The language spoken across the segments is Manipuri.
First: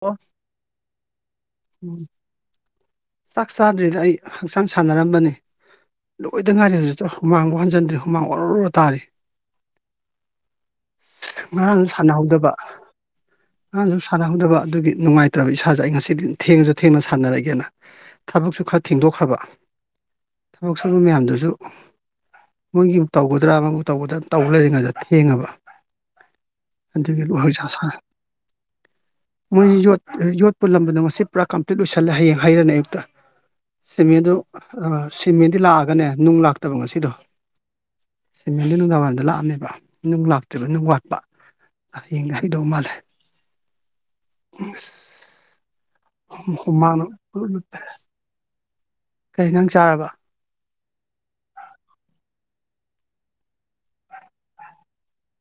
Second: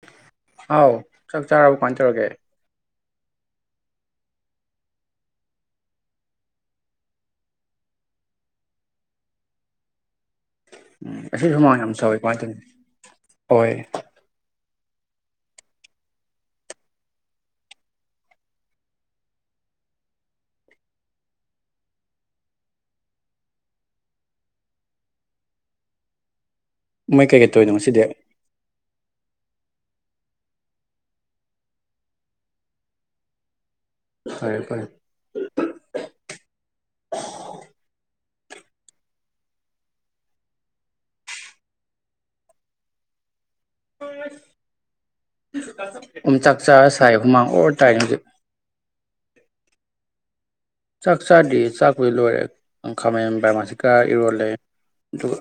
ꯑꯣ ꯑꯥꯎ ꯆꯥꯛ ꯆꯥꯔꯕ ꯀꯃꯥꯏꯅ ꯎꯝ ꯇꯧꯔꯒꯦ ꯆꯥꯛ ꯆꯥꯗ꯭ꯔꯤꯗ ꯑꯩ ꯍꯛꯆꯥꯡ ꯁꯥꯟꯅꯔꯝꯕꯅꯤ ꯂꯣꯏꯗ ꯉꯥꯏꯔꯤ ꯍꯧꯖꯤꯛ ꯍꯨꯃꯥꯡꯕꯨ ꯍꯟꯖꯤꯟꯗ꯭ꯔꯤ ꯍꯨꯃꯥꯡ ꯑꯣꯔꯣ ꯔꯣ ꯇꯥꯔꯤ ꯎꯝ ꯑꯁꯤ ꯁꯨꯃꯥꯡ ꯉꯔꯥꯡꯖꯨ ꯌꯥꯝ ꯁꯥꯎꯋꯤ ꯀꯃꯥꯏꯅ ꯁꯥꯟꯅꯍꯧꯗꯕ ꯇꯧꯅꯤ ꯍꯣꯏ ꯉꯔꯥꯡꯖꯨ ꯁꯥꯟꯅꯍꯧꯗꯕ ꯑꯗꯨꯒꯤ ꯅꯨꯡꯉꯥꯏꯇ꯭ꯔꯕ ꯏꯁꯥꯖꯦ ꯑꯩ ꯉꯁꯤꯗꯤ ꯊꯦꯡꯉꯖꯨ ꯊꯦꯡꯅ ꯁꯥꯟꯅꯔꯒꯦꯅ ꯊꯕꯛꯁꯨ ꯈꯔ ꯊꯦꯡꯗꯣꯛꯈ꯭ꯔꯕ ꯊꯕꯛ ꯁꯨꯕ ꯃꯌꯥꯝꯗꯨꯖꯨ ꯃꯣꯏꯒꯤꯕꯨ ꯇꯧꯒꯗ꯭ꯔꯥ ꯑꯃꯕꯨ ꯇꯧꯒꯗ꯭ꯔꯥ ꯇꯧ ꯂꯩꯔꯤꯉꯩꯗ ꯊꯦꯡꯉꯕ ꯑꯗꯨꯒꯤ ꯃꯣꯏ ꯀꯩꯀꯩ ꯍꯧꯖꯤꯛ ꯇꯧꯔꯤꯅꯣ ꯁꯥ ꯉꯁꯤꯗꯤ ꯃꯣꯏ ꯌꯣꯠ ꯌꯣꯠ ꯄꯨꯂꯝꯕꯗꯣ ꯉꯁꯤ ꯄꯨꯔꯥ ꯀꯝꯄ꯭ꯂꯤꯠ ꯂꯣꯏꯁꯤꯜꯂꯦ ꯍꯌꯦꯡ ꯍꯩꯔꯅꯤ ꯑꯌꯨꯛꯇ ꯁꯤꯃꯦꯟꯗꯨ ꯐꯔꯦ ꯐꯔꯦ ꯑꯥ ꯁꯤꯃꯦꯟꯗꯤ ꯂꯥꯛꯑꯒꯅꯦ ꯅꯨꯡ ꯂꯥꯛꯇꯦ ꯐꯠꯇꯕ ꯉꯁꯤꯗꯣ ꯁꯤꯃꯦꯟꯗꯨ ꯅꯨꯡꯗꯥꯡ ꯋꯥꯏꯔꯝꯗ ꯂꯥꯛꯑꯝꯃꯦꯕ ꯅꯨꯡ ꯂꯥꯛꯇ꯭ꯔꯤꯕ ꯅꯨꯡ ꯋꯥꯠꯄ ꯍꯌꯦꯡꯗ ꯍꯩꯗꯧ ꯃꯥꯜꯂꯦ ꯎꯝꯆꯥꯛ ꯆꯥꯑꯒ ꯍꯨꯃꯥꯡꯅ ꯁꯥꯏꯕ ꯍꯨꯃꯥꯡ ꯑꯣꯔ ꯑꯣꯔ ꯇꯥꯏ ꯉꯁꯤ ꯀꯩ ꯏꯟꯁꯥꯡ ꯆꯥꯔꯕ ꯆꯥꯛ ꯆꯥꯗꯦ ꯆꯥꯛꯄꯨꯗꯤ ꯂꯣꯏꯔꯦ ꯈꯥꯃꯦꯟ ꯄꯥꯔꯃꯁꯤꯀ ꯏꯔꯣꯜꯂꯦ ꯑꯗꯨꯒ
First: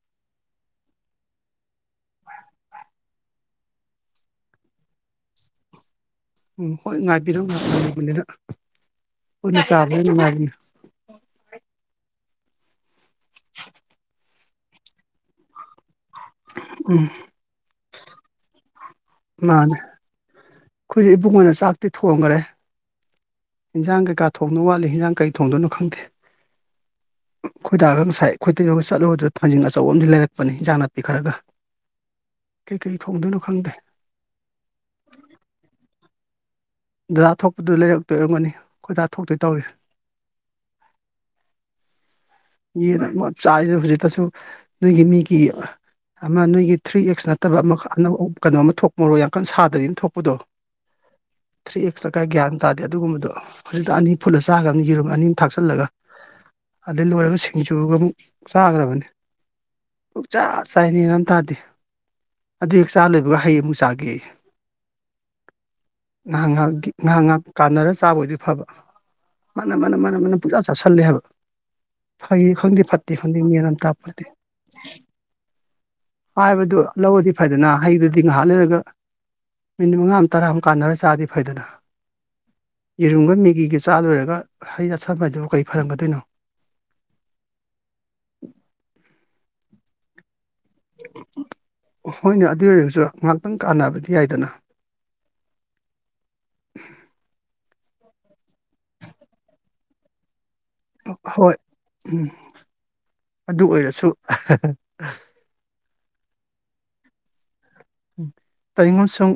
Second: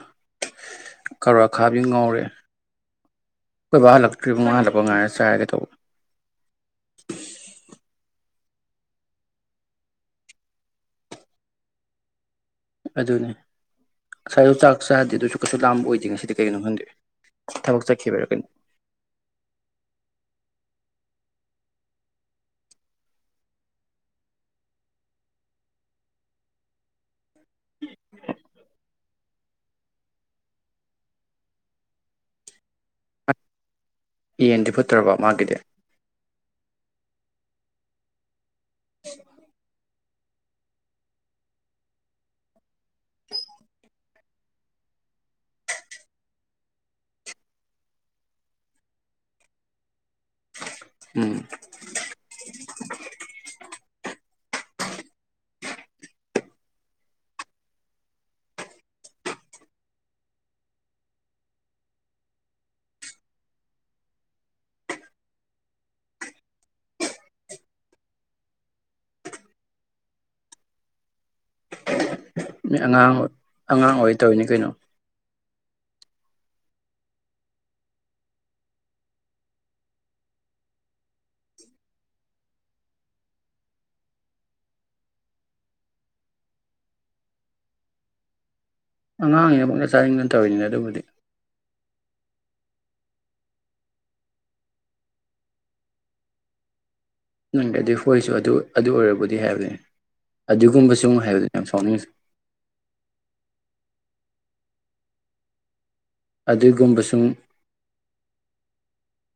ꯀꯥꯔꯣꯠ ꯑꯈꯥꯕꯤ ꯑꯃ ꯉꯧꯔꯦ ꯑꯩꯈꯣꯏ ꯕꯥ ꯍꯜꯂꯛꯇ꯭ꯔꯤꯕ ꯃꯥ ꯍꯜꯂꯛꯄ ꯉꯥꯏꯔ ꯆꯥꯔꯒꯦ ꯇꯧꯕ ꯎꯝ ꯍꯣꯏ ꯉꯥꯏꯕꯤꯔꯝꯑꯣ ꯉꯥꯏꯕꯤꯕꯅꯤꯗ [unintelligible] ꯄꯨꯟꯅ ꯆꯥꯕꯅ ꯅꯨꯡꯉꯥꯏꯕꯅꯤ ꯑꯗꯨꯅꯦ ꯉꯁꯥꯏꯁꯨ ꯆꯥꯛ ꯆꯥꯗꯦ ꯑꯗꯨꯁꯨ ꯀꯩꯁꯨ ꯂꯥꯝꯕ ꯑꯣꯏꯗꯦ ꯉꯁꯤ ꯀꯩꯀꯩꯅꯣ ꯈꯪꯗꯦ ꯎꯝ ꯊꯕꯛ ꯆꯠꯈꯤꯕꯩꯔ ꯀꯩꯅꯣ ꯃꯥꯅꯦ ꯈꯣꯏꯖꯨ ꯏꯕꯨꯡꯉꯣꯅ ꯆꯥꯛꯇꯤ ꯊꯣꯡꯒꯔꯦ ꯏꯟꯖꯥꯡ ꯀꯩꯀꯥ ꯊꯣꯡꯗꯧ ꯋꯥꯠꯂꯤ ꯍꯟꯖꯥꯡ ꯀꯩ ꯊꯣꯡꯗꯣꯏꯅꯣ ꯈꯪꯗꯦ ꯑꯈꯣꯏꯗꯥꯒ ꯉꯁꯥꯏ ꯑꯩꯈꯣꯏ ꯏꯇꯩꯃꯒ ꯆꯠꯂꯨꯕꯗ ꯊꯥꯡꯖꯤꯡ ꯑꯆꯧꯕ ꯑꯃꯗꯤ ꯂꯩꯔꯛꯄꯅꯤ ꯏꯟꯖꯥꯡ ꯅꯥꯄꯤ ꯈꯔꯒ ꯀꯩꯀꯩ ꯊꯣꯡꯗꯣꯏꯅꯣ ꯈꯪꯗꯦ ꯌꯦꯟꯗꯤ ꯐꯨꯠꯇ꯭ꯔꯥꯕ ꯃꯥꯒꯤꯗꯤ ꯗꯥꯗꯥ ꯊꯣꯛꯄꯗꯨ ꯂꯩꯔꯛꯇꯣꯏ ꯑꯣꯏꯔꯝꯒꯅꯤ ꯑꯈꯣꯏꯗꯥ ꯊꯣꯛꯇꯣꯏ ꯇꯧꯔꯤ ꯌꯦꯟ ꯑꯗꯨ ꯆꯥꯏꯁꯦ ꯍꯧꯖꯤꯛꯇꯁꯨ ꯅꯣꯏꯒꯤ ꯃꯤꯒꯤ ꯑꯃ ꯅꯣꯏꯒꯤ ꯊ꯭ꯔꯤ ꯑꯦꯛꯁ ꯅꯠꯇꯕ ꯑꯃ ꯑꯅꯧꯕ ꯀꯩꯅꯣ ꯑꯃ ꯊꯣꯛꯄꯔꯣ ꯌꯥꯝ ꯀꯟ ꯁꯥꯗꯗꯤ ꯑꯃ ꯊꯣꯛꯄꯗꯣ ꯎꯝ ꯊ꯭ꯔꯤ ꯑꯦꯛꯁꯇ ꯀꯥꯏ ꯒ꯭ꯌꯥꯟ ꯇꯥꯗꯦ ꯑꯗꯨꯒꯨꯝꯕꯗꯣ ꯍꯧꯖꯤꯛꯇ ꯑꯅꯤ ꯐꯨꯠꯂ ꯆꯥꯒꯔꯕꯅꯤ ꯌꯦꯔꯨꯝ ꯑꯅꯤ ꯊꯥꯛꯆꯜꯂꯒ ꯑꯗꯩ ꯂꯣꯏꯒ ꯁꯤꯡꯖꯨꯒ ꯑꯃꯨꯛ ꯆꯥꯒꯔꯕꯅꯤ ꯄꯨꯛ ꯆꯥ ꯆꯥꯏ ꯃꯦꯟ ꯑꯃ ꯇꯥꯗꯦ ꯑꯗꯨ ꯍꯦꯛ ꯆꯥ ꯂꯣꯏꯕꯒ ꯍꯩ ꯑꯃꯨꯛ ꯆꯥꯒꯦ ꯌꯦ ꯉꯍꯥꯛ ꯉꯥꯍꯥꯛ ꯉꯥꯍꯥꯛ ꯉꯥꯍꯥꯛ ꯀꯥꯟꯅꯔꯒ ꯆꯥꯕ ꯑꯣꯏꯗꯤ ꯐꯕ ꯃꯅꯝ ꯃꯅꯝ ꯃꯅꯝ ꯃꯅꯝ ꯄꯨꯡꯆꯥꯥ ꯆꯥꯥꯁꯜꯂꯦ ꯍꯥꯏꯕ ꯐꯩ ꯃꯤ ꯈꯪꯗꯦ ꯐꯠꯇꯦ ꯑꯉꯥꯡ ꯈꯪꯗꯦ ꯃꯦꯅ ꯑꯃ ꯑꯉꯥꯡ ꯑꯣꯏ ꯇꯥꯄꯣꯠꯇꯦ ꯇꯧꯔꯤꯅꯤ ꯀꯩꯅꯣ ꯍꯥꯏꯕꯗꯨ ꯂꯧꯔꯗꯤ ꯐꯩꯗꯅ ꯍꯩꯗꯨꯗꯤ ꯉꯥꯏꯍꯥꯛ ꯂꯩꯏꯔꯒ ꯃꯤꯅꯤꯠ ꯃꯉꯥ ꯑꯃ ꯇꯔꯥ ꯑꯃ ꯀꯥꯟꯅꯔ ꯆꯥꯔꯗꯤ ꯐꯩꯗꯅ ꯌꯦꯔꯨꯝꯒ ꯃꯦꯒꯤꯒ ꯆꯥ ꯂꯣꯏꯔꯒ ꯍꯩ ꯆꯥꯁꯟꯕꯗꯨ ꯀꯩ ꯐꯔꯝꯒꯗꯣꯏꯅꯣ ꯑꯉꯥꯡꯅꯤꯅ ꯄꯨꯡꯆꯥ ꯆꯥꯅꯤꯡꯒꯅꯤ ꯇꯧꯔꯤꯅꯦ ꯑꯗꯨꯕꯨꯗꯤ ꯍꯣꯏꯅꯦ ꯑꯗꯨ ꯑꯣꯏꯔꯒꯁꯨ ꯉꯥꯏꯍꯥꯛꯇꯪ ꯀꯥꯟꯅꯕꯗꯤ ꯌꯥꯏꯗꯅ ꯅꯪꯒꯤ ꯑꯗꯨ ꯍꯣꯏꯁꯨ ꯑꯗꯨ ꯑꯗꯨ ꯑꯣꯏꯕꯨꯗꯤ ꯍꯥꯏꯕꯅꯤ ꯑꯗꯨꯒꯨꯝꯕꯁꯨ ꯑꯃꯨꯛ ꯍꯥꯏꯕꯖꯦ ꯍꯣꯏ ꯌꯥꯝ ꯁꯥꯎꯅꯤꯡꯉꯖꯦ ꯎꯝ ꯑꯗꯨ ꯑꯣꯏꯔꯁꯨ ꯑꯍꯥ ꯑꯍꯥ ꯍ ꯑꯗꯨꯒꯨꯝꯕꯁꯨꯡ ꯇꯧꯏꯉꯣꯁꯨꯝ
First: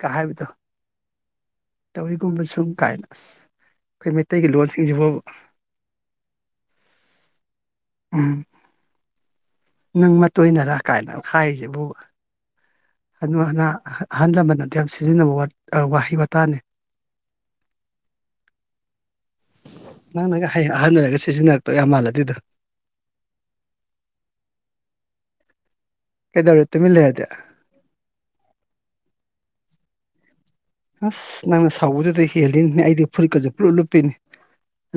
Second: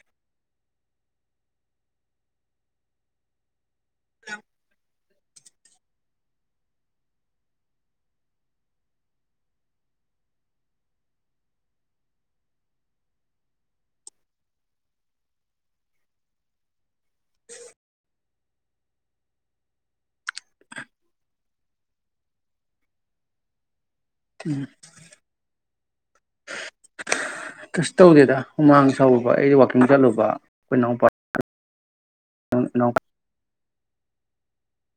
ꯀꯥ ꯍꯥꯏꯕꯗꯣ ꯇꯧꯋꯤꯒꯨꯝꯕ ꯁꯨꯝ ꯀꯥꯏꯅ ꯑꯁ ꯑꯩꯈꯣꯏ ꯃꯩꯇꯩꯒꯤ ꯂꯣꯟꯁꯤꯡꯁꯤꯐꯥꯥꯥꯕꯨꯕ ꯎꯝ ꯅꯪ ꯃꯇꯣꯏꯅꯔ ꯀꯥꯏꯅ ꯍꯥꯏꯔꯤꯁꯤꯕꯨ ꯍꯅꯨ ꯍꯅꯥ ꯑꯍꯜ ꯂꯃꯟꯟꯅꯗꯤ ꯌꯥꯝ ꯁꯤꯖꯤꯟꯅꯕ ꯋꯥꯠ ꯋꯥꯍꯩ ꯋꯥꯇꯥꯅꯤ ꯅꯪꯅꯒ ꯍꯌꯦꯡ ꯑꯍꯟ ꯑꯣꯏꯔꯒ ꯁꯤꯖꯤꯟꯅꯔꯛꯇꯣꯏ ꯌꯥꯝ ꯃꯥꯜꯂ ꯑꯗꯨꯗꯣ ꯎꯝ ꯀꯩꯗꯧꯔꯦ ꯇꯨꯃꯤꯟ ꯂꯩꯔꯗꯤ ꯀꯁ ꯇꯧꯗꯦꯗ ꯍꯨꯃꯥꯡ ꯁꯥꯎꯨꯕ ꯑꯩꯁꯦ ꯋꯥꯛꯀꯤꯡ ꯆꯠꯂꯨꯕ ꯑꯩꯈꯣꯏ ꯏꯅꯥꯎꯄꯥ ꯑꯁ ꯅꯪꯅ ꯁꯥ ꯊꯧꯕꯗꯨꯗ ꯍꯦꯜꯂꯤꯅꯤꯅꯦ ꯏꯅꯥꯎꯄꯥ ꯑꯩꯗꯤ ꯐꯨꯔꯤꯠꯀꯁꯦ ꯄꯨꯂꯞ ꯂꯨꯞꯄꯤꯅꯤ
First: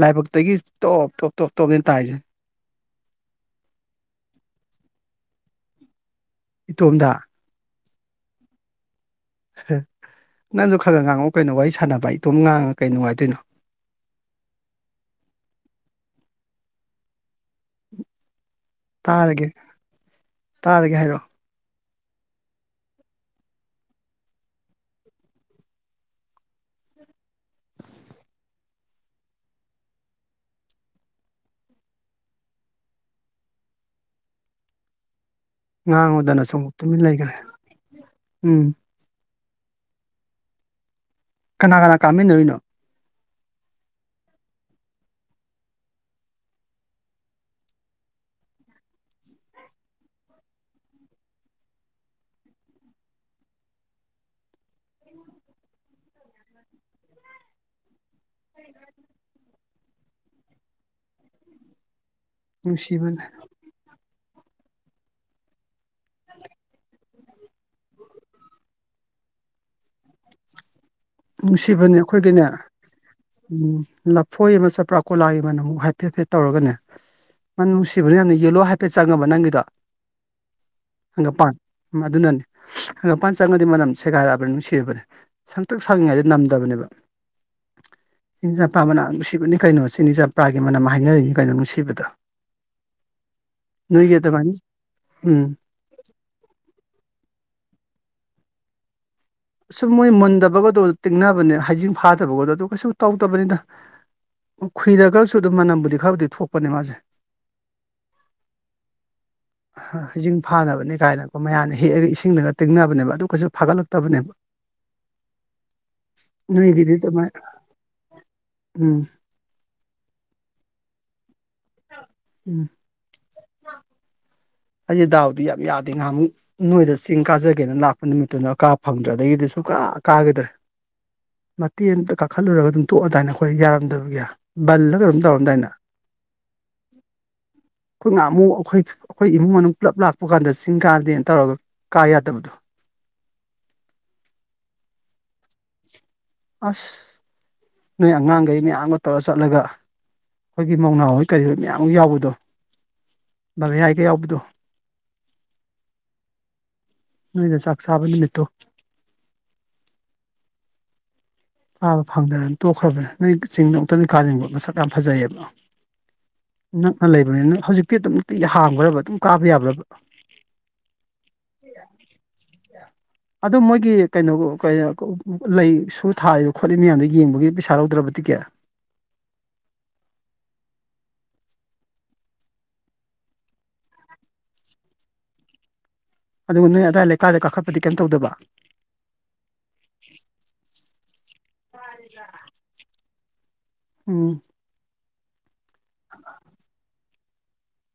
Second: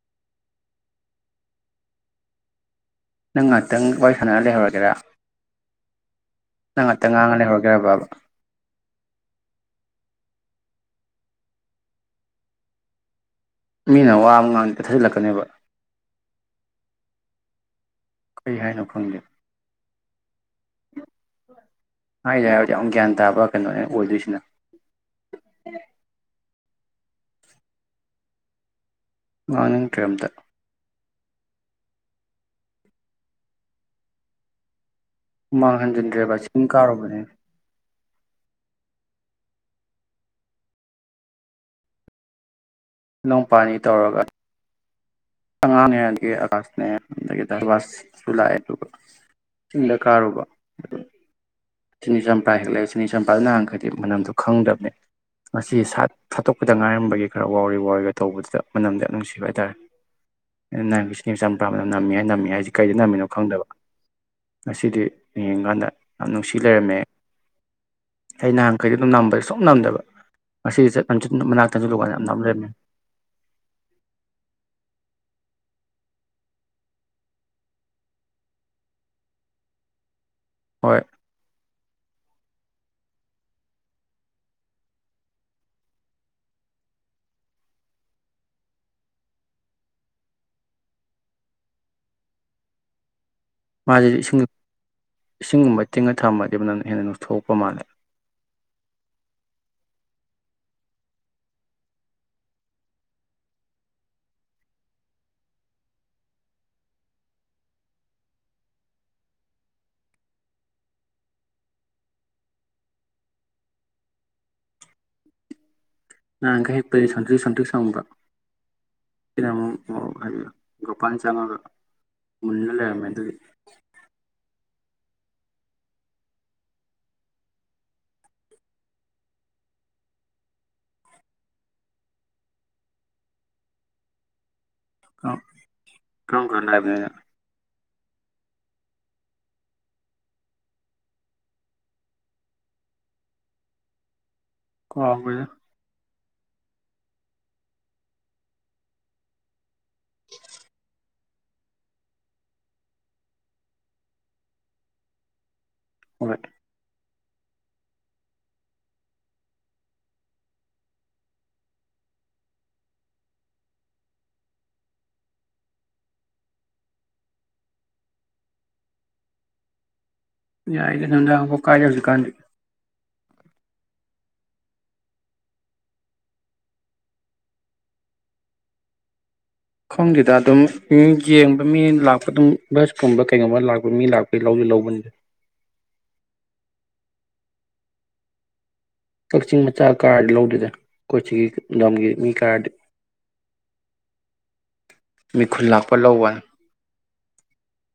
ꯂꯥꯏꯕꯛꯇꯒꯤ ꯇꯣꯞ ꯇꯣꯞ ꯇꯣꯞ ꯇꯣꯞꯅꯦ ꯇꯥꯏꯁꯦ ꯅꯪ ꯉꯥꯏꯍꯥꯛꯇꯪ ꯋꯥꯔꯤ ꯁꯥꯟꯅꯅ ꯂꯩꯍꯧꯔꯒꯦꯔꯥ ꯅꯪ ꯏꯇꯣꯝꯗ ꯉꯥꯛꯇꯪ ꯉꯥꯡꯑꯒ ꯍꯧꯔꯛꯒꯦ ꯕꯕ ꯍꯥ ꯅꯪꯁꯨ ꯈꯔ ꯈꯔ ꯉꯥꯡꯉꯛ ꯀꯩꯅꯣ ꯋꯥꯔꯤ ꯁꯥꯟꯅꯕ ꯑꯩ ꯏꯇꯣꯝ ꯉꯥꯡꯉꯒ ꯀꯩ ꯅꯨꯡꯉꯥꯏꯗꯣꯏꯅꯣ ꯃꯤꯅ ꯋꯥꯕ ꯉꯥꯡ ꯊꯥꯖꯤꯜꯂꯛꯀꯅꯦꯕ ꯀꯩ ꯍꯥꯏꯅꯣ ꯈꯪꯗꯦ ꯇꯔꯒꯦ ꯍꯥꯏꯔꯣ ꯍꯥꯏꯗꯤ ꯍꯥꯏ ꯌꯥꯝ ꯒ꯭ꯌꯥꯟ ꯇꯥꯕ ꯀꯩꯅꯣꯅꯦ ꯑꯣꯏꯗꯣꯏꯁꯤꯅ ꯉꯥꯡꯅꯤꯡꯗ꯭ꯔꯦ ꯑꯝꯇ ꯍꯨꯃꯥꯡ ꯍꯟꯖꯤꯟꯗ꯭ꯔꯦꯕ ꯉꯥꯡꯉꯨꯗꯅꯁꯨ ꯆꯤꯡ ꯑꯃꯨꯛ ꯇꯨꯃꯤꯟ ꯀꯥꯔꯨꯕꯅꯦ ꯂꯩꯈ꯭ꯔꯦ ꯎꯝ ꯀꯅꯥ ꯀꯅꯥ ꯀꯥꯝꯃꯤꯟꯅꯔꯨꯏꯅꯣ ꯅꯥꯎꯄꯥꯅꯤ ꯇꯧꯔꯒ ꯑꯉꯥꯡꯅꯦ ꯑꯗꯒꯤ ꯑꯀꯥꯁꯅꯦ ꯑꯗꯒꯤ ꯙꯕꯥꯥꯁꯁꯨ ꯂꯥꯛꯑꯦ ꯑꯗꯨꯒ ꯆꯤꯡꯗ ꯀꯥꯔꯨꯕ ꯑꯗꯨ ꯆꯤꯅꯤ ꯆꯝꯄ꯭ꯔꯥ ꯍꯦꯛꯂꯛꯑꯦ ꯆꯤꯅꯤ ꯆꯝꯄ꯭ꯔꯥꯗ ꯅꯍꯥꯟꯈꯩꯗꯤ ꯃꯅꯝꯗꯣ ꯈꯪꯗꯕꯅꯦ ꯉꯁꯤ ꯊꯥꯠꯇꯣꯛꯄꯗ ꯉꯥꯏꯔꯝꯕꯒꯤ ꯈꯔ ꯋꯥꯎꯔꯤ ꯋꯥꯎꯔꯤꯒ ꯇꯧꯕꯗꯨꯗ ꯃꯅꯝꯗꯤ ꯌꯥꯝ ꯅꯨꯡꯁꯤꯕ ꯍꯥꯏꯇꯥꯔꯦ ꯑꯩꯅ ꯅꯍꯥꯟ ꯆꯤꯅꯤ ꯆꯝꯄ꯭ꯔꯥ ꯃꯅꯝ ꯅꯝꯃꯦ ꯍꯥꯏ ꯅꯝꯃꯤ ꯍꯥꯏꯁꯤꯦ ꯀꯩꯗ ꯅꯨꯡꯁꯤꯕꯅꯦ ꯅꯝꯃꯤꯅꯣ ꯈꯪꯗꯕ ꯉꯁꯤꯗꯤ ꯌꯦꯡꯀꯥꯟꯗ ꯌꯥꯝ ꯅꯨꯡꯁꯤ ꯂꯩꯔꯝꯃꯦ ꯑꯩ ꯅꯍꯥꯟꯈꯩꯗ ꯑꯗꯨꯝ ꯅꯝꯕꯗ ꯁꯨꯝ ꯅꯝꯗꯕ ꯉꯁꯤꯗꯤ ꯆꯠ ꯂꯝꯆꯠ ꯃꯅꯥꯛꯇ ꯅꯨꯡꯁꯤꯕꯅꯦ ꯆꯠꯂꯨꯀꯥꯟꯗ ꯌꯥꯝ ꯅꯝ ꯑꯩꯈꯣꯏꯒꯤꯅꯦ ꯂꯩꯔꯝꯃꯦ ꯎ ꯂꯐꯣꯏ ꯑꯃ ꯆꯄ꯭ꯔꯥꯛ ꯀꯣꯂꯥꯒꯤ ꯃꯅ ꯑꯃꯨꯛ ꯍꯥꯏꯐꯦꯠꯐꯦꯠ ꯇꯧꯔꯒꯅꯦ ꯃꯅꯝ ꯅꯨꯡꯁꯤꯕꯅ ꯌꯥꯝꯅ ꯌꯦꯜꯂꯣ ꯍꯥꯏꯐꯦꯠ ꯆꯪꯉꯕ ꯅꯪꯒꯤꯗꯣ ꯍꯣꯏ ꯍꯪꯒꯄꯥꯟ ꯑꯗꯨꯅꯅꯤ ꯍꯪꯒꯄꯥꯟ ꯆꯪꯉꯗꯤ ꯃꯅꯝ ꯁꯦꯒꯥꯏꯔꯛꯑꯕꯅꯤ ꯅꯨꯡꯔꯕꯅꯦ ꯁꯪ ꯇꯨ ꯁꯪꯂꯤꯉꯥꯏꯗ ꯅꯝꯗꯕꯅꯦꯕ ꯆꯤꯅꯤ ꯆꯝꯄ꯭ꯔꯥ ꯃꯅꯥ ꯅꯨꯡꯁꯤꯕꯅꯤ ꯀꯩꯅꯣ ꯆꯤꯅꯤ ꯆꯝꯄ꯭ꯔꯥꯒꯤ ꯃꯅꯝ ꯍꯥꯏꯅꯔꯤꯅꯤ ꯀꯩꯅꯣ ꯅꯨꯡꯁꯤꯕꯗ ꯃꯥꯁꯤꯗꯤ ꯏꯁꯤꯡ ꯏꯁꯤꯡꯒꯨꯝꯕ ꯇꯤꯡꯉ ꯊꯝꯃꯗꯤꯕ ꯅꯃꯅꯝ ꯍꯦꯟꯅ ꯅꯩꯊꯣꯛꯄ ꯃꯥꯜꯂꯦ ꯁꯨꯝ ꯃꯣꯏ ꯃꯨꯟꯗꯕꯒꯗꯣ ꯇꯤꯡꯅꯕꯅꯦ ꯍꯩꯖꯤꯡ ꯐꯥꯗꯕꯒꯗꯣ ꯑꯗꯨ ꯀꯩꯁꯨ ꯇꯧꯗꯕꯅꯤꯅ ꯈꯨꯨꯏꯔꯒꯁꯨ ꯑꯗꯨꯝ ꯃꯅꯝꯕꯨꯗꯤ ꯈꯔꯕꯨꯗꯤ ꯊꯣꯛꯄꯅꯦ ꯃꯥꯁꯦ ꯍꯩꯖꯤꯡ ꯐꯥꯅꯕꯅꯤ ꯀꯥꯏꯅꯀꯣ ꯃꯌꯥꯝꯅ ꯍꯦꯛꯑꯒ ꯏꯁꯤꯡꯗꯒ ꯇꯤꯡꯅꯕꯅꯦꯕ ꯑꯗꯨ ꯀꯩꯁꯨ ꯐꯒꯠꯂꯛꯇꯕꯅꯦꯕ ꯅꯍꯥꯟꯈꯩ ꯅꯣꯏꯒꯤꯗꯤ ꯍꯦꯛꯄ ꯑꯗꯨꯃꯥꯏ ꯁꯟꯇ꯭ꯔꯤ ꯁꯟꯇ꯭ꯔꯤ ꯁꯪꯕ ꯎꯝ ꯁꯤꯗ ꯑꯃꯨꯛ ꯍꯥꯏꯕꯤꯌꯨ ꯄꯟ ꯆꯥꯪꯉꯒ ꯎꯝ ꯃꯟꯅꯂꯃꯦ ꯑꯗꯨꯗꯤ ꯑꯩꯁꯦ ꯗꯥꯎꯗꯤ ꯌꯥꯝ ꯌꯥꯗꯦ ꯉꯥꯏꯍꯥꯛꯃꯨꯛ ꯅꯣꯏꯗ ꯆꯤꯡ ꯀꯥꯖꯒꯦꯅ ꯂꯥꯛꯄ ꯅꯨꯃꯤꯠꯇꯨꯅ ꯀꯥ ꯐꯪꯗ꯭ꯔ ꯑꯗꯒꯤꯗꯤ ꯁꯨ ꯀꯥ ꯀꯥꯈꯤꯗ꯭ꯔꯦ ꯃꯇꯦꯛ ꯑꯃꯇ ꯀꯥꯈꯠꯂꯨꯔꯒ ꯑꯗꯨꯝ ꯇꯣꯛꯑꯗꯥꯃꯏꯅ ꯑꯩꯈꯣꯏ ꯌꯥꯔꯝꯗꯕꯒꯤ ꯕꯜꯂ ꯀꯩꯅꯣꯝ ꯀꯔꯝ ꯇꯧꯔꯝ ꯗꯥꯏꯅꯦ ꯀꯔꯝ ꯀꯥꯟꯗ ꯍꯥꯏꯕꯅꯣ ꯑꯩꯅ ꯑꯩꯈꯣꯏ ꯉꯥꯍꯃꯨꯛ ꯑꯩꯈꯣꯏ ꯑꯩꯈꯣꯏ ꯏꯃꯨꯡ ꯃꯅꯨꯡ ꯄꯨꯂꯞ ꯂꯥꯛꯄ ꯀꯥꯟꯗ ꯆꯤꯡ ꯀꯥꯟꯅꯗꯦꯅ ꯇꯧꯔꯒ ꯀꯥ ꯌꯥꯗꯕꯗꯣ ꯀꯧꯒ꯭ꯔꯦ ꯑꯁ ꯅꯣꯏ ꯑꯉꯥꯡꯈꯩ ꯃꯌꯥꯝꯒ ꯇꯧꯔ ꯆꯠꯂꯒ ꯑꯩꯈꯣꯏꯒꯤ ꯃꯧꯅꯥꯎ ꯍꯣꯏ ꯀꯔꯤ ꯃꯌꯥꯝ ꯑꯃ ꯌꯥꯎꯕꯗꯣ ꯚꯕꯌꯥꯏꯒ ꯌꯥꯎꯕꯗꯣ ꯑꯣꯏ ꯅꯣꯏꯗ ꯆꯥꯛꯆꯕ ꯅꯨꯃꯤꯠꯇꯣ ꯀꯥꯕ ꯐꯪꯗ꯭ꯔꯅ ꯇꯣꯛꯈ꯭ꯔꯕꯅꯤ ꯅꯣꯏ ꯆꯤꯡꯗꯣ ꯑꯃꯨꯛꯇꯅ ꯀꯥꯅꯤꯡꯕ ꯃꯁꯛ ꯌꯥꯝ ꯐꯖꯩꯌꯦꯕ ꯅꯛꯅ ꯂꯩꯕꯅꯤ ꯅꯣꯏ ꯍꯧꯖꯤꯛꯇꯤ ꯑꯗꯨꯝꯤ ꯍꯥꯡꯈ꯭ꯔꯕ ꯑꯗꯨꯝ ꯀꯥꯕ ꯌꯥꯕ꯭ꯔꯕ ꯌꯥꯏꯗ ꯅꯨꯪꯗꯕꯨ ꯀꯥꯏꯅꯁꯨ ꯀꯥꯏꯅꯗꯦ ꯀꯩꯅꯣꯒꯣ ꯀꯩꯌ ꯀꯣ ꯂꯩ ꯁꯨ ꯊꯥꯔꯤꯕ ꯈꯣꯠꯂꯤꯕ ꯃꯌꯥꯝꯗꯣ ꯌꯦꯡꯕꯒꯤ ꯄꯩꯁꯥ ꯂꯧꯗ꯭ꯔꯕ ꯇꯤꯀꯦꯠ ꯈꯣꯡꯁꯤꯗ ꯑꯗꯨꯝ ꯌꯦꯡꯕ ꯃꯤ ꯂꯥꯛꯄ ꯑꯗꯨꯝ ꯕꯁꯀꯨꯝꯕ ꯀꯩꯒꯨꯝꯕ ꯂꯥꯛꯄ ꯃꯤ ꯂꯥꯛꯄꯒꯤ ꯂꯧꯁꯨ ꯂꯧꯕꯅꯤꯁꯦ ꯑꯗꯨꯒ ꯅꯣꯏ ꯑꯗꯥꯋꯥꯏ ꯂꯩꯀꯥꯏꯗ ꯀꯥꯈꯠꯄꯗꯤ ꯀꯩꯝ ꯇꯧꯗꯕ ꯀꯛꯆꯤꯡ ꯃꯆꯥ ꯀꯥꯔꯗꯤ ꯂꯧꯗꯣꯏꯗ ꯑꯩꯈꯣꯏꯆꯤꯒꯤ ꯂꯝ ꯂꯝꯒꯤ ꯃꯤ ꯀꯥꯔꯗꯤ ꯎꯝ ꯃꯤ ꯈꯨꯜ ꯂꯥꯛꯄ ꯂꯧꯕ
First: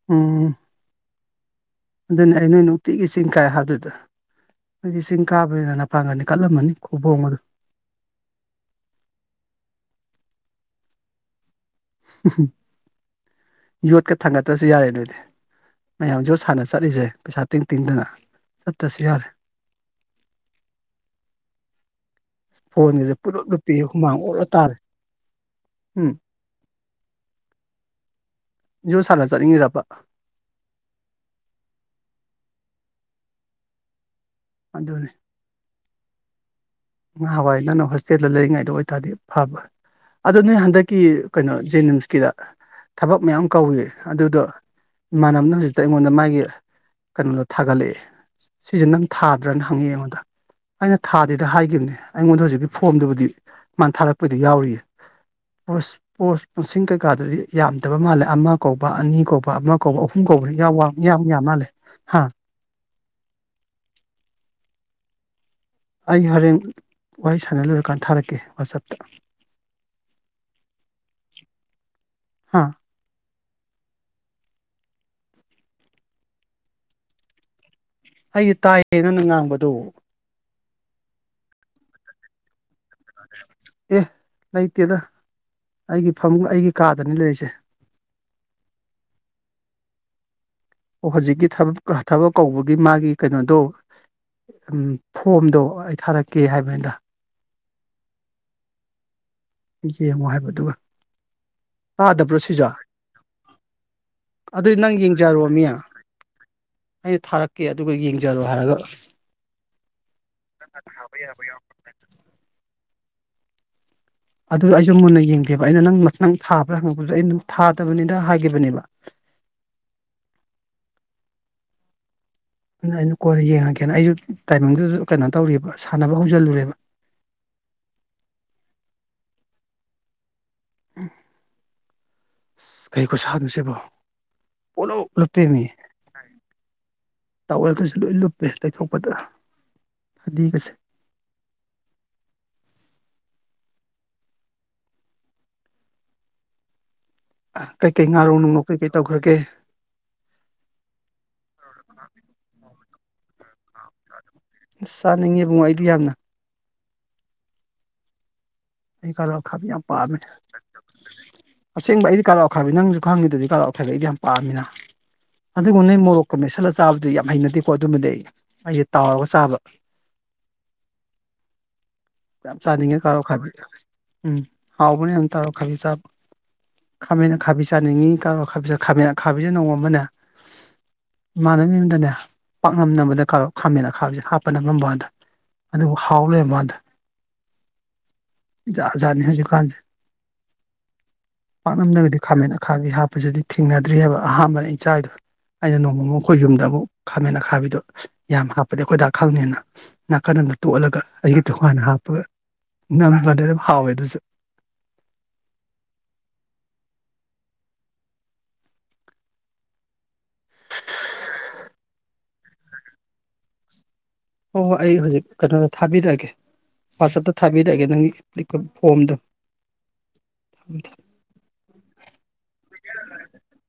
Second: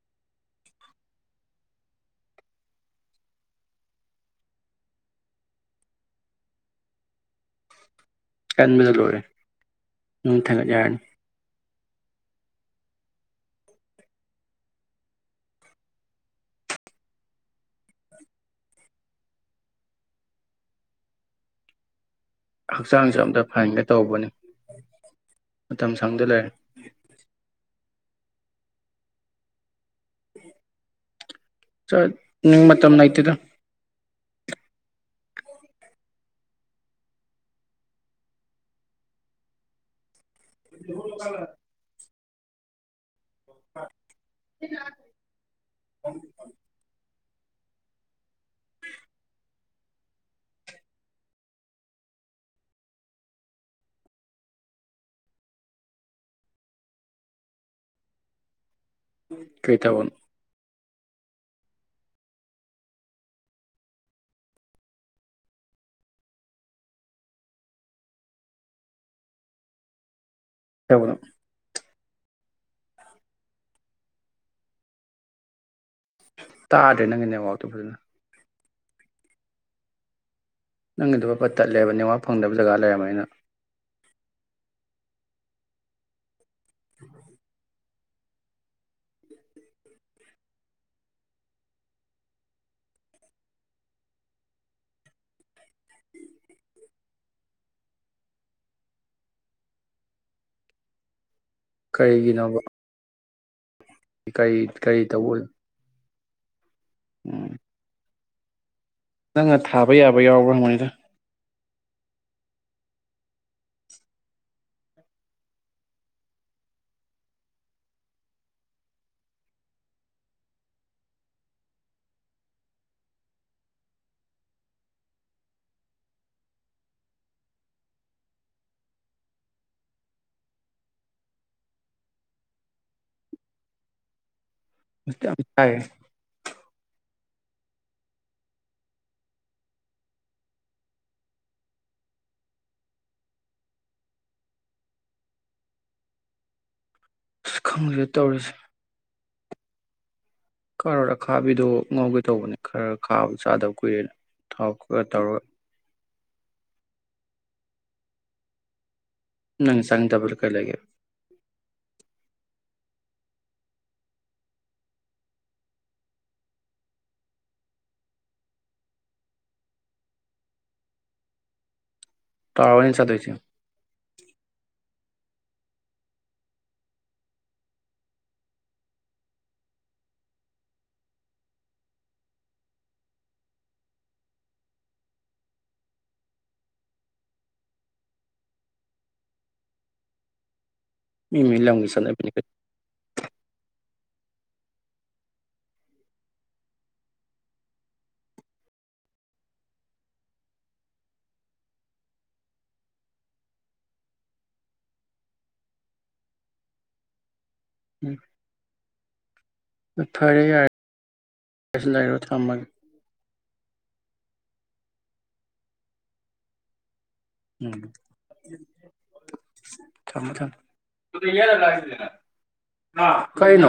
ꯎꯝ ꯑꯗꯨꯅꯤ ꯑꯩ ꯅꯣꯏ ꯅꯨꯡꯇꯤꯒꯤ ꯆꯤꯡ ꯀꯥꯏ ꯍꯥꯏꯕꯗꯨꯗ ꯅꯗꯤ ꯆꯤꯡ ꯀꯥꯕꯅꯤꯅꯅ ꯐꯪꯒꯅꯤ ꯀꯠꯂꯝꯃꯅꯤ ꯈꯕꯣꯡ ꯑꯗꯨ ꯀꯟꯕꯗ ꯂꯣꯏꯔꯦ ꯅꯨꯡ ꯊꯥꯡꯒꯠ ꯌꯥꯔꯅꯤ ꯍꯨꯝ ꯍꯨꯝ ꯌꯣꯠꯀ ꯊꯥꯡꯒꯠꯇ꯭ꯔꯁꯨ ꯌꯥꯔꯦ ꯅꯣꯏꯗꯤ ꯃꯌꯥꯝ ꯌꯣꯠ ꯁꯥꯟꯅ ꯆꯠꯂꯤꯁꯦ ꯄꯩꯁꯥ ꯇꯤꯡ ꯇꯤꯡꯗꯅ ꯆꯠꯇ꯭ꯔꯁꯨ ꯌꯥꯔꯦ ꯐꯣꯟꯒꯁꯦ ꯍꯛꯆꯥꯡꯁꯨ ꯑꯝꯇ ꯄꯨꯂꯞ ꯅꯨ ꯄꯤ ꯍꯦ ꯐꯍꯟꯒꯦ ꯍꯨꯃꯥꯡ ꯇꯧꯕꯅꯤ ꯑꯣꯔꯣ ꯑꯣꯔꯤ ꯇꯥꯔꯦ ꯃꯇꯝ ꯎꯝ ꯁꯪꯗ ꯂꯩꯔꯦ ꯌꯣꯠ ꯁꯥꯟꯅ ꯆꯠꯅꯤꯡꯉꯤꯔꯕ ꯅꯪ ꯃꯇꯝ ꯂꯩꯇꯦꯗ ꯑꯗꯨꯅꯤ ꯉꯍꯥꯟꯋꯥꯏ ꯅꯪꯅ ꯍꯣꯁꯇꯦꯜꯗ ꯂꯩꯔꯤꯉꯩꯗ ꯑꯣꯏꯇꯥꯔꯗꯤ ꯐꯕ꯭ꯔ ꯑꯗꯨꯗꯣ ꯅꯣꯏ ꯍꯟꯗꯛꯀꯤ ꯀꯩꯅꯣ ꯖꯦꯅꯤꯝꯁꯀꯤꯔ ꯊꯕꯛ ꯃꯌꯥꯝ ꯀꯧꯏ ꯑꯗꯨꯗꯣ ꯏꯃꯥꯟꯅꯕꯅ ꯍꯧꯖꯤꯛꯇ ꯑꯩꯉꯣꯟꯗ ꯃꯥꯒꯤ ꯀꯩꯅꯣꯗꯣ ꯊꯥꯒꯠꯂꯛꯑꯦ ꯁꯤꯁꯦ ꯅꯪ ꯊꯥꯗ꯭ꯔꯅ ꯍꯪꯉꯤ ꯑꯩꯉꯣꯟꯗ ꯑꯩꯅ ꯊꯥꯗꯦꯗ ꯍꯥꯏ ꯅꯦ ꯑꯩꯉꯣꯟꯗ ꯍꯧꯖꯤꯛꯀꯤ ꯐꯣꯝꯗꯨꯕꯨꯗꯤ ꯃꯥꯅ ꯊꯥꯔꯛꯄꯩꯗꯤ ꯌꯥꯎꯔꯤꯌꯦ ꯄꯣꯁ ꯀꯩꯀꯥꯗꯨꯗꯤ ꯌꯥꯝꯗꯕ ꯃꯥꯜꯂꯦ ꯑꯃ ꯀꯧꯕ ꯑꯅꯤ ꯀꯧꯕ ꯀꯩ ꯑꯃ ꯀꯧꯕ ꯇꯧꯕꯅꯣ ꯑꯍꯨꯝ ꯀꯧꯕ ꯏꯌꯥꯎ ꯋꯥꯡ ꯌꯥꯝ ꯌꯥꯝ ꯃꯥꯜꯂꯦ ꯍꯥꯥ ꯑꯩ ꯍꯣꯔꯦꯟ ꯋꯥꯔꯤ ꯁꯥꯟꯅ ꯂꯣꯏꯔꯀꯥꯟꯗ ꯊꯥꯔꯛꯀꯦ ꯋꯥꯆꯞꯇ [unintelligible] ꯍꯥꯥ ꯇꯥꯗ꯭ꯔꯦ ꯅꯪꯒꯤ ꯅꯦꯠꯋꯥꯛꯇꯣ ꯐꯖꯅ ꯑꯩꯗꯤ ꯇꯥꯏꯌꯦ ꯅꯪꯅ ꯉꯥꯡꯕꯗꯣ ꯅꯪ ꯑꯗꯨꯞꯄꯠ ꯇꯠꯂꯦꯕ ꯅꯦꯋꯥꯥꯛ ꯐꯪꯗꯕ ꯖꯒꯥ ꯂꯩꯔꯝ ꯃꯥꯏꯅ ꯑꯦ ꯂꯩꯇꯦꯗ ꯑꯩꯒꯤ ꯐꯝꯒ ꯑꯩꯒꯤ ꯀꯥꯗꯅꯤ ꯂꯩꯔꯤꯁꯦ ꯑꯣ ꯍꯧꯖꯤꯛꯀꯤ ꯊꯕꯛ ꯊꯕꯛ ꯀꯧꯕꯒꯤ ꯃꯥꯒꯤ ꯀꯩꯅꯣꯗꯣ ꯎꯝ ꯐꯣꯝꯗꯣ ꯑꯩ ꯊꯥꯔꯛꯀꯦ ꯍꯥꯏꯕꯅꯤꯗ ꯌꯦꯡꯉꯣ ꯍꯥꯏꯕꯗꯨꯒ ꯀꯔꯤꯒꯤꯅꯣꯕ ꯇꯥꯗꯕ꯭ꯔꯣꯁꯤꯖꯨ ꯀꯔꯤ ꯑꯗꯨꯗꯤ ꯅꯪ ꯀꯔꯤ ꯇꯧꯕ ꯑꯣꯏ ꯌꯦꯡꯖꯔꯣꯃꯤ ꯑꯩꯅ ꯎꯝ ꯊꯥꯔꯛꯀꯦ ꯑꯗꯨꯒ ꯌꯦꯡ ꯖꯂꯣ ꯍꯥꯏꯔꯒ ꯅꯪꯅ ꯊꯥꯕ ꯌꯥꯕ ꯌꯥꯎꯕ꯭ꯔꯥ ꯍꯪꯕꯅꯤꯗ ꯑꯗꯨ ꯑꯩꯁꯨ ꯃꯨꯟꯅ ꯌꯦꯡꯗꯦꯕ ꯑꯩꯅ ꯅꯪ ꯅꯪ ꯊꯥꯕ꯭ꯔꯥ ꯍꯪꯉꯨꯕꯗꯨꯗ ꯑꯩ ꯅꯪ ꯊꯥꯗꯕꯅꯤꯗ ꯍꯥꯏꯈꯤꯕꯅꯦꯕ ꯗꯨꯅ ꯑꯩꯅ ꯀꯣꯟꯅ ꯌꯦꯡꯉꯒꯦꯅ ꯑꯩꯁꯨ ꯇꯥꯏꯃꯤꯡꯗꯨꯗ ꯀꯩꯅꯣ ꯇꯧꯔꯤꯕ ꯁꯥꯟꯅꯕ ꯍꯧꯖꯤꯜꯂꯨꯔꯦꯕ ꯎ ꯀꯩ ꯈꯨꯁꯥꯅꯣꯁꯤꯕꯣ ꯄꯨꯂꯨꯞ ꯌꯥꯝ ꯂꯨꯞꯄꯦꯃꯤ ꯆꯥꯏꯌꯦ ꯇꯥꯋꯦꯜꯒꯁꯦ ꯂꯣꯏ ꯂꯨꯞꯄꯦ ꯇꯩꯊꯣꯛꯄꯗ ꯐꯗꯤꯒꯁꯦ ꯑꯁ ꯈꯪꯗꯦ ꯀꯩꯀꯩ ꯉꯥꯔꯧ ꯅꯨꯡꯉꯧ ꯀꯩꯀꯩ ꯇꯧꯈ꯭ꯔꯒꯦ ꯀꯥꯔꯣꯟ ꯑꯈꯥꯕꯤꯗꯣ ꯉꯧꯒꯦ ꯇꯧꯕꯅꯦ ꯈꯔ ꯈꯥꯕ ꯆꯥꯗꯕ ꯀꯨꯏꯔꯦꯅ ꯊꯥꯎ ꯑꯁ ꯈꯔ ꯇꯧꯔꯒ ꯆꯥꯅꯤꯡꯉꯦ ꯕꯣ ꯑꯩꯗꯤ ꯌꯥꯝꯅ ꯑꯩ ꯀꯂꯣꯟ ꯑꯈꯥꯕꯤ ꯅꯪ ꯌꯥꯝ ꯄꯥꯝꯃꯦ ꯆꯥꯅꯤꯡꯗꯕꯗꯣ ꯀꯩ ꯂꯩꯒꯦ ꯑꯁꯦꯡꯕ ꯑꯩꯗꯤ ꯀꯂꯣ ꯑꯈꯥꯕꯤ ꯅꯪꯁꯨ ꯑꯈꯥꯡꯒꯤꯗꯨꯗꯤ ꯀꯥꯔꯣꯟ ꯑꯈꯥꯕꯤ ꯑꯩꯗꯤ ꯌꯥꯝ ꯄꯥꯝꯃꯤꯅ ꯑꯗꯨꯕꯨ ꯅꯣꯏ ꯃꯣꯔꯣꯛꯀ ꯃꯦꯠꯁꯜꯂ ꯆꯥꯕꯗꯨꯗꯤ ꯌꯥꯝ ꯍꯩꯅꯗꯦꯀꯣ ꯑꯗꯨꯝꯕꯗꯤ ꯑꯩ ꯑꯩꯗꯤ ꯇꯥꯎꯔꯒ ꯆꯥꯕ ꯌꯥꯝ ꯇꯥꯎꯔ ꯅꯪ ꯆꯥꯅꯤꯡꯉꯦ ꯀꯥꯔꯣ ꯆꯥꯗꯣꯏꯁꯦ ꯑꯈꯥꯕꯤ ꯎꯝ ꯍꯥꯎꯕꯅꯦ ꯑꯝ ꯇꯧꯔ ꯈꯥꯖꯤ ꯆꯥꯕ ꯈꯥꯃꯦꯟ ꯑꯈꯥꯕꯤ ꯆꯥꯅꯤꯡꯉꯤ ꯀꯥꯔꯣꯟ ꯑꯈꯥꯕꯤ ꯈꯥꯃꯦꯟ ꯑꯈꯥꯕꯤꯁꯦ ꯅꯣꯡꯃꯃꯅꯦ ꯏꯃꯥꯟꯅꯕꯩ ꯃꯌꯨꯝꯗꯅꯦ ꯄꯥꯛꯅꯝ ꯅꯝꯕꯗꯅꯦ ꯀꯥꯔꯣ ꯈꯥꯃꯦꯟ ꯑꯈꯥꯕꯤꯁꯦ ꯍꯥꯞꯄ ꯅꯝꯃꯝꯕꯥꯎꯗ ꯑꯗꯨꯕꯨ ꯍꯥꯎ ꯂꯩꯔꯝꯕꯥꯎꯅꯦꯗ ꯖꯥꯠ ꯖꯥꯠꯅꯦ ꯍꯧꯖꯤꯛ ꯀꯥꯟꯖꯦ ꯃꯤ ꯃꯤ ꯂꯝꯒꯤ ꯄꯥꯛꯅꯝꯗꯒꯗꯤ ꯆꯠꯅꯕꯤꯅꯤ ꯈꯥꯃꯦꯟ ꯑꯈꯥꯒꯤ ꯍꯥꯞꯄꯁꯤꯗꯤ ꯊꯦꯡꯅꯗ꯭ꯔꯤ ꯍꯥꯕ ꯑꯍꯥꯥꯟꯕꯅꯦ ꯑꯩ ꯆꯥꯏꯗꯣ ꯑꯩꯅ ꯅꯣꯡꯃꯃꯨꯛ ꯑꯩꯈꯣꯏ ꯌꯨꯝꯗ ꯃꯨꯛ ꯈꯥꯃꯦꯟ ꯑꯈꯥꯕꯤꯗꯣ ꯌꯥꯝ ꯍꯥꯞꯄꯗꯤ ꯑꯩꯈꯣꯏ ꯗꯥ ꯈꯪꯅꯤꯅ ꯅꯥꯀꯟ ꯑꯃꯗ ꯇꯣꯠꯂꯒ ꯑꯩꯒꯤ ꯇꯣꯉꯥꯟꯅ ꯍꯥꯞ ꯄꯒ ꯅꯝꯍꯟꯂꯗꯤ ꯑꯗꯨꯝ ꯍꯥꯎꯋꯦ ꯑꯗꯨꯁꯨ ꯎꯝ ꯐꯔꯦ ꯌꯥꯔꯦ ꯂꯩꯔꯣ ꯊꯝꯃꯒꯦ ꯍꯣꯏ ꯍꯣꯏ ꯑꯩ ꯍꯧꯖꯤꯛ ꯀꯩꯅꯣꯗ ꯊꯥꯕꯤꯔꯛꯑꯒꯦ ꯋꯥꯆꯞꯇ ꯎꯝ ꯊꯥꯕꯤꯔꯛꯑꯒꯦ ꯅꯪꯒꯤ ꯐꯣꯝꯗꯣ ꯊꯦꯝꯃꯦ ꯊꯦꯝꯃꯦ ꯀꯩꯅꯣ